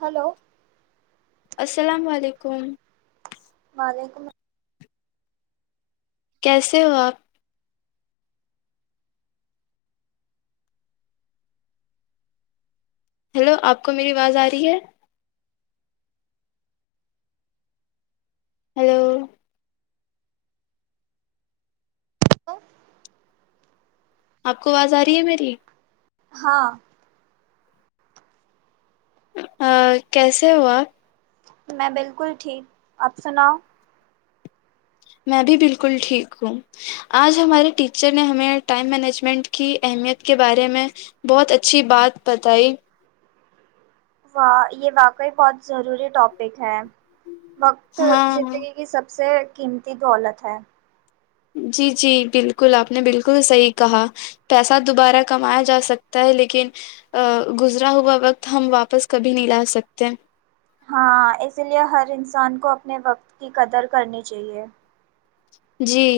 hello السلام علیکم وعلیکم کیسے ہو آپ ہیلو آپ کو میری آواز آ رہی ہے ہیلو السلام آپ کو آواز آ رہی ہے میری ہاں ہاں کیسے ہو اپ میں بالکل ٹھیک آپ سناؤ میں بھی بالکل ٹھیک ہوں آج ہمارے ٹیچر نے ہمیں ٹائم مینجمنٹ کی اہمیت کے بارے میں بہت اچھی بات بتائی واہ یہ واقعی بہت ضروری ٹاپک ہے وقت تو ہاں زندگی کی سب سے قیمتی دولت ہے جی جی بالکل آپ نے بالکل صحیح کہا پیسہ دوبارہ کمایا جا سکتا ہے لیکن گزرا ہوا وقت ہم واپس کبھی نہیں لا سکتے ہاں اسی لیے ہر انسان کو اپنے وقت کی قدر کرنی چاہیے جی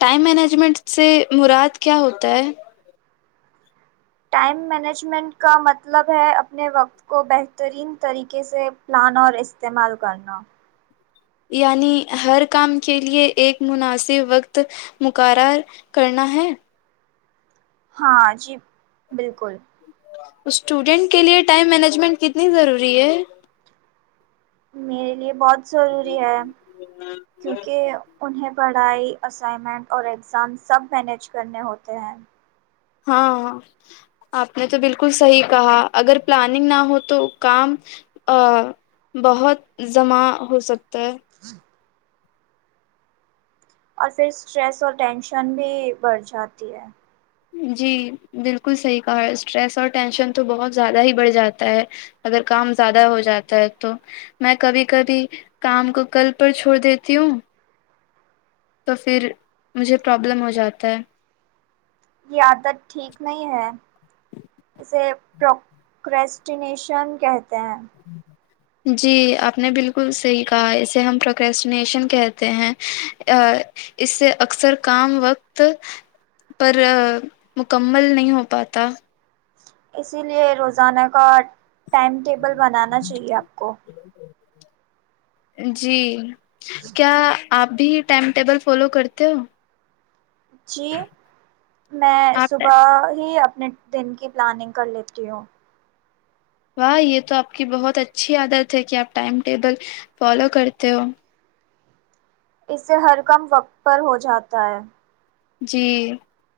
ٹائم مینجمنٹ سے مراد کیا ہوتا ہے ٹائم مینجمنٹ کا مطلب ہے اپنے وقت کو بہترین طریقے سے اپنانا اور استعمال کرنا یعنی ہر کام کے لیے ایک مناسب وقت مقرر کرنا ہے ہاں جی بالکل اسٹوڈینٹ کے لیے ٹائم مینجمنٹ کتنی ضروری ہے میرے لیے بہت ضروری ہے کیونکہ انہیں پڑھائی اسائنمنٹ اور ایگزام سب مینیج کرنے ہوتے ہیں ہاں ہاں آپ نے تو بالکل صحیح کہا اگر پلاننگ نہ ہو تو کام آہ بہت زمع ہو سکتا ہے اور پھر اسٹریس اور ٹینشن بھی بڑھ جاتی ہے جی بالکل صحیح کہا ہے اسٹریس اور ٹینشن تو بہت زیادہ ہی بڑھ جاتا ہے اگر کام زیادہ ہو جاتا ہے تو میں کبھی کبھی کام کو کل پر چھوڑ دیتی ہوں تو پھر مجھے پرابلم ہو جاتا ہے یہ عادت ٹھیک نہیں ہے اسے پروکسٹینیشن کہتے ہیں جی آپ نے بالکل صحیح کہا ہے اسے ہم پروکسٹینیشن کہتے ہیں اس سے اکثر کام وقت پر مکمل نہیں ہو پاتا اسی لیے روزانہ کا ٹائم ٹیبل بنانا چاہیے آپ کو جی کیا آپ بھی یہ ٹائم ٹیبل فالو کرتے ہو جی میں آپ صبح ہی اپنے دن کی پلاننگ کر لیتی ہوں واہ یہ تو آپ کی بہت اچھی عادت ہے کہ آپ ٹائم ٹیبل فالو کرتے ہو اس سے ہر کم وقت پر ہو جاتا ہے جی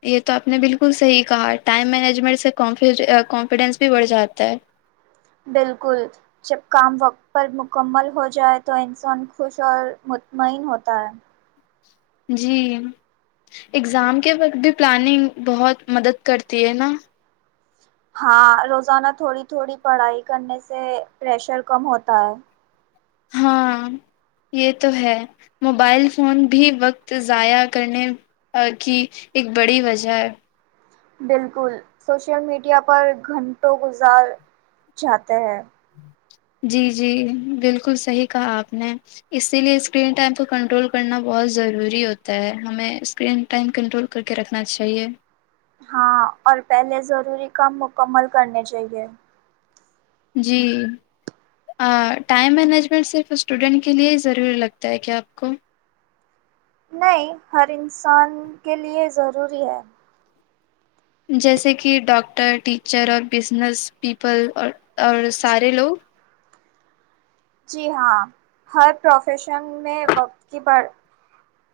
یہ تو آپ نے بالکل صحیح کہا ٹائم مینجمنٹ سے کانفیجو کانفیڈینس بھی بڑھ جاتا ہے بالکل جب کام وقت پر مکمل ہو جائے تو انسان خوش اور مطمئن ہوتا ہے جی اگزام کے وقت بھی پلاننگ بہت مدد کرتی ہے نا ہاں روزانہ تھوڑی تھوڑی پڑھائی کرنے سے پریشر کم ہوتا ہے ہاں یہ تو ہے موبائل فون بھی وقت ضائع کرنے آ کی ایک بڑی وجہ ہے بالکل سوشل میڈیا پر گھنٹوں گزار جاتے ہیں جی جی بالکل صحیح کہا آپ نے اسی لیے اسکرین ٹائم کو کنٹرول کرنا بہت ضروری ہوتا ہے ہمیں اسکرین ٹائم کنٹرول کر کے رکھنا چاہیے ہاں اور پہلے ضروری کام مکمل کرنے چاہیے جی آ ٹائم مینجمنٹ صرف اسٹوڈنٹ کے لیے ہی ضروری لگتا ہے کیا آپ کو نہیں ہر انسان کے لیے ضروری ہے جیسے کہ ڈاکٹر ٹیچر اور بزنس پیپل اور اور سارے لوگ جی ہاں ہر پروفیشن میں وقت کی بڑھ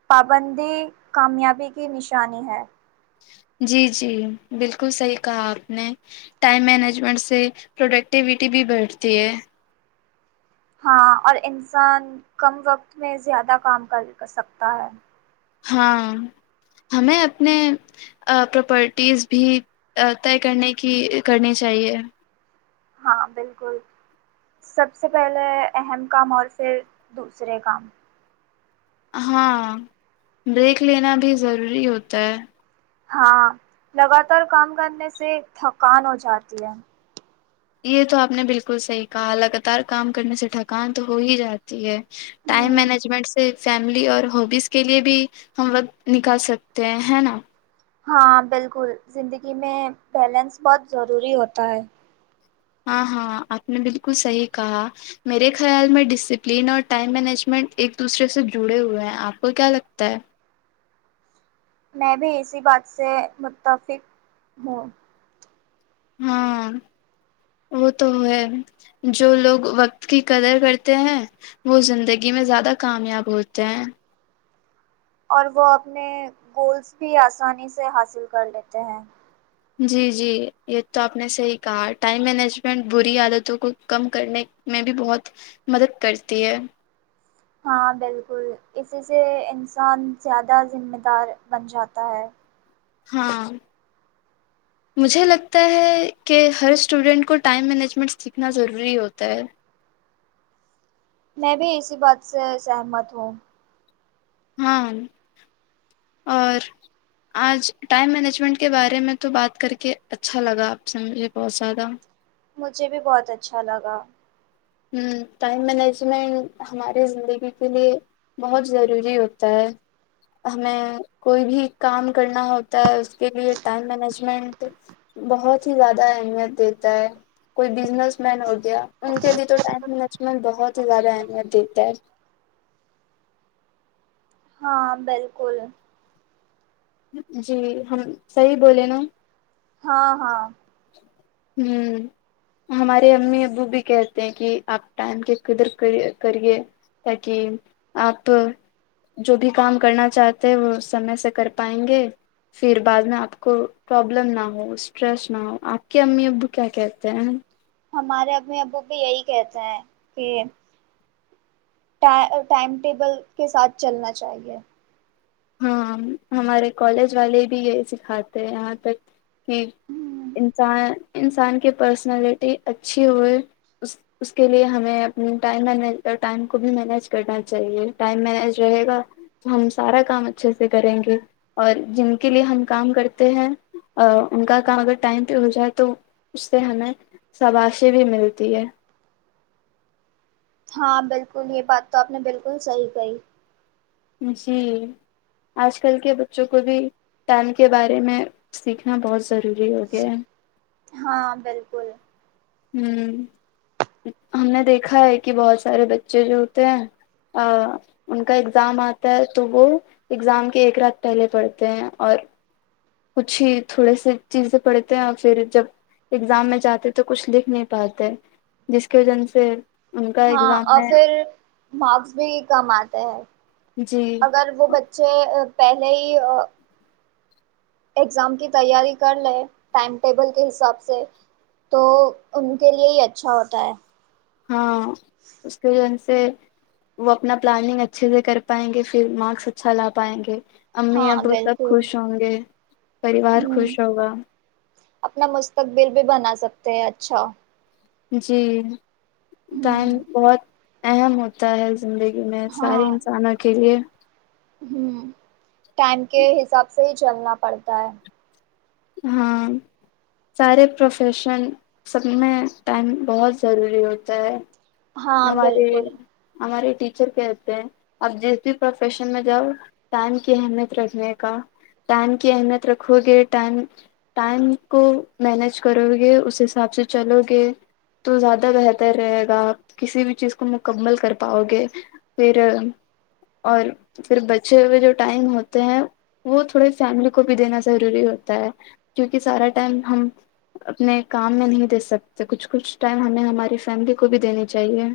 پابندی کامیابی کی نشانی ہے جی جی بالکل صحیح کہا آپ نے ٹائم مینجمنٹ سے پروڈکٹیوٹی بھی بڑھتی ہے ہاں اور انسان کم وقت میں زیادہ کام کر سکتا ہے ہاں ہمیں اپنے آ پراپرٹیز بھی آ طے کرنے کی کرنی چاہیے ہاں بالکل سب سے پہلے اہم کام اور پھر دوسرے کام ہاں بریک لینا بھی ضروری ہوتا ہے ہاں لگاتار کام کرنے سے تھکان ہو جاتی ہے یہ تو آپ نے بالکل صحیح کہا لگاتار کام کرنے سے تھکان تو ہو ہی جاتی ہے ٹائم ہ مینجمنٹ سے فیملی اور ہوبیز کے لیے بھی ہم وقت نکال سکتے ہیں ہے نا ہاں بالکل زندگی میں بیلنس بہت ضروری ہوتا ہے ہاں ہاں آپ نے بالکل صحیح کہا میرے خیال میں ڈسپلین اور ٹائم مینجمنٹ ایک دوسرے سے جڑے ہوئے ہیں آپ کو کیا لگتا ہے میں بھی اسی بات سے متفق ہوں ہاں وہ تو ہے جو لوگ وقت کی قدر کرتے ہیں وہ زندگی میں زیادہ کامیاب ہوتے ہیں اور وہ اپنے گولس بھی آسانی سے حاصل کر لیتے ہیں جی جی یہ تو آپ نے صحیح کہا ٹائم مینجمنٹ بری عادتوں کو کم کرنے میں بھی بہت مدد کرتی ہے ہاں بالکل اسی سے انسان زیادہ ذمہ دار بن جاتا ہے ہاں مجھے لگتا ہے کہ ہر اسٹوڈینٹ کو ٹائم مینجمنٹ سیکھنا ضروری ہوتا ہے میں بھی اسی بات سے سہمت ہوں ہاں اور آج ٹائم مینجمنٹ کے بارے میں تو بات کر کے اچھا لگا آپ سے مجھے بہت زیادہ مجھے بھی بہت اچھا لگا ہوں ٹائم مینجمنٹ ہمارے زندگی کے لیے بہت ضروری ہوتا ہے ہمیں کوئی بھی کام کرنا ہوتا ہے اس کے لیے ٹائم مینجمنٹ بہت ہی زیادہ اہمیت دیتا ہے کوئی بزنس مین ہو گیا ان کے لیے تو ٹائم لچمن بہت ہی زیادہ اہمیت دیتا ہے ہاں بالکل جی ہم صحیح بولے نا ہاں ہاں ہوں ہمارے امی ابو بھی کہتے ہیں کہ آپ ٹائم کی قدر کرئے کرئے تا کے اپ جو بھی کام کرنا چاہتے ہیں وہ سمے سے کر پائیں گے پھر بعد میں آپ کو پرابلم نہ ہو اسٹریس نہ ہو آپ کے امی ابو کیا کہتے ہیں ہمارے امی ابو بھی یہی کہتے ہیں کہ ٹا ٹائم ٹیبل کے ساتھ چلنا چاہیے ہاں ہمارے کالج والے بھی یہی سکھاتے ہیں یہاں تک کہ انسان انسان کی پرسنالٹی اچھی ہوئے اس اس کے لیے ہمیں اپنے ٹائم م ٹائم کو بھی مینیج کرنا چاہیے ٹائم مینج رہے گا ہم سارا کام اچھے سے کریں گے اور جن کے لیے ہم کام کرتے ہیں ا ان کا کام اگر ٹائم پہ ہو جائے تو اس سے ہمیں شباشی بھی ملتی ہے ہاں بالکل یہ بات تو آپ نے بالکل صحیح کہی جی آج کل کے بچوں کو بھی ٹائم کے بارے میں سیکھنا بہت ضروری ہو گیا ہے ہاں بالکل ہوں ہم نے دیکھا ہے کہ بہت سارے بچے جو ہوتے ہیں آ ان کا ایگزام آتا ہے تو وہ ایگزام کے ایک رات پہلے پڑھتے ہیں اور کچھ ہی تھوڑے س چیزیں پڑھتے ہیں اور پھر جب ایگزام میں جاتے تو کچھ لکھ نہیں پاتے جس کی وجن سے کا ہاں ایگزام اور میں پھر مارکس بھی کم آتے ہیں جی اگر وہ بچے پہلے ہی آ ایگزام کی تیاری کر لے ٹائم ٹیبل کے حساب سے تو ان کے لیے ہی اچھا ہوتا ہے ہاں اس کے وجہ سے وہ اپنا پلاننگ اچھے سے کر پائیں گے پھر مارکس اچھا لا پائیں گے امی ہاں ابو سب بالکل خوش ہوں گے پریوار ہوں خوش ہوگا اپنا مستقبل بھی بنا سکتے ہیں اچھا جی ٹائم ہوں بہت اہم ہو تا ہے زندگی میں سارے ہاں انسانوں کے لیے ہوں ٹائم کے حساب سے ہی چلنا پڑتا ہے ہاں سارے پروفیشن سب میں ٹائم بہت ضروری ہوتا ہے ہاں ہمارے بالکل ہمارے ٹیچر کہتے ہیں آپ جس بھی پروفیشن میں جاؤ ٹائم کی اہمیت رکھنے کا ٹائم کی اہمیت رکھو گے ٹائم ٹائم کو مینیج کرو گے اس حساب سے چلو گے تو زیادہ بہتر رہے گا کسی بھی چیز کو مکمل کر پاؤ گے پھر اور پھر بچے ہوئے جو ٹائم ہوتے ہیں وہ تھوڑے فیملی کو بھی دینا ضروری ہوتا ہے کیونکہ سارا ٹائم ہم اپنے کام میں نہیں دے سکتے کچھ کچھ ٹائم ہمیں ہماری فیملی کو بھی دینی چاہیے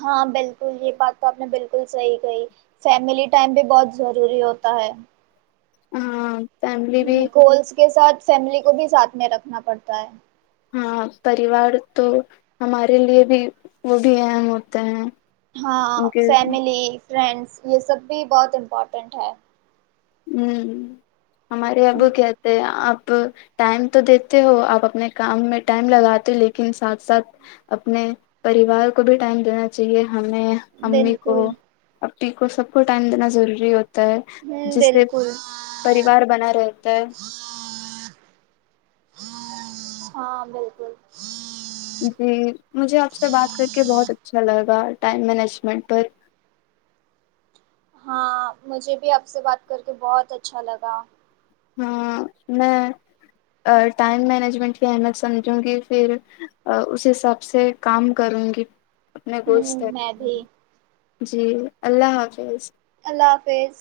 ہاں بالکل یہ بات تو آپ نے بالکل صحیح کہی فیملی ٹائم بھی بہت ضروری ہوتا ہے اں ہوں گولس کے ساتھ فیملی کو بھی ساتھ میں رکھنا پڑتا ہے ہاں پریوار تو ہمارے لیے بھی وہ بھی اہم ہوتے ہیں ہاں ان کے فیملی فرینڈس یہ سب بھی بہت امپورٹنٹ ہے ہوں ہمارے ابو کہتے آپ ٹائم تو دییتے ہو آپ اپنے کام میں ٹائم لگاتے ہو لیکن ساتھ ساتھ اپنے پریوار کو بھی ٹائم دینا چاہیے ہمیں امی کو بالکل اپٹی کو سب کو ٹائم دینا ضروری ہوتا ہے ہوں جس سے بالکل پریوار بنا رہتا ہے ہاں بالکل جی مجھے آپ سے بات کر کے بہت اچھا لگا ٹائم مینجمنٹ پر ہاں مجھے بھی آپ سے بات کر کے بہت اچھا لگا ہاں میں ٹائم مینجمنٹ کی اہمیت سمجھوں گی پھر اس حساب سے کام کروں گی اپنے گول ہوں سیٹ میں بھی کرونگی جی اللہ حافظ اللہ حافظ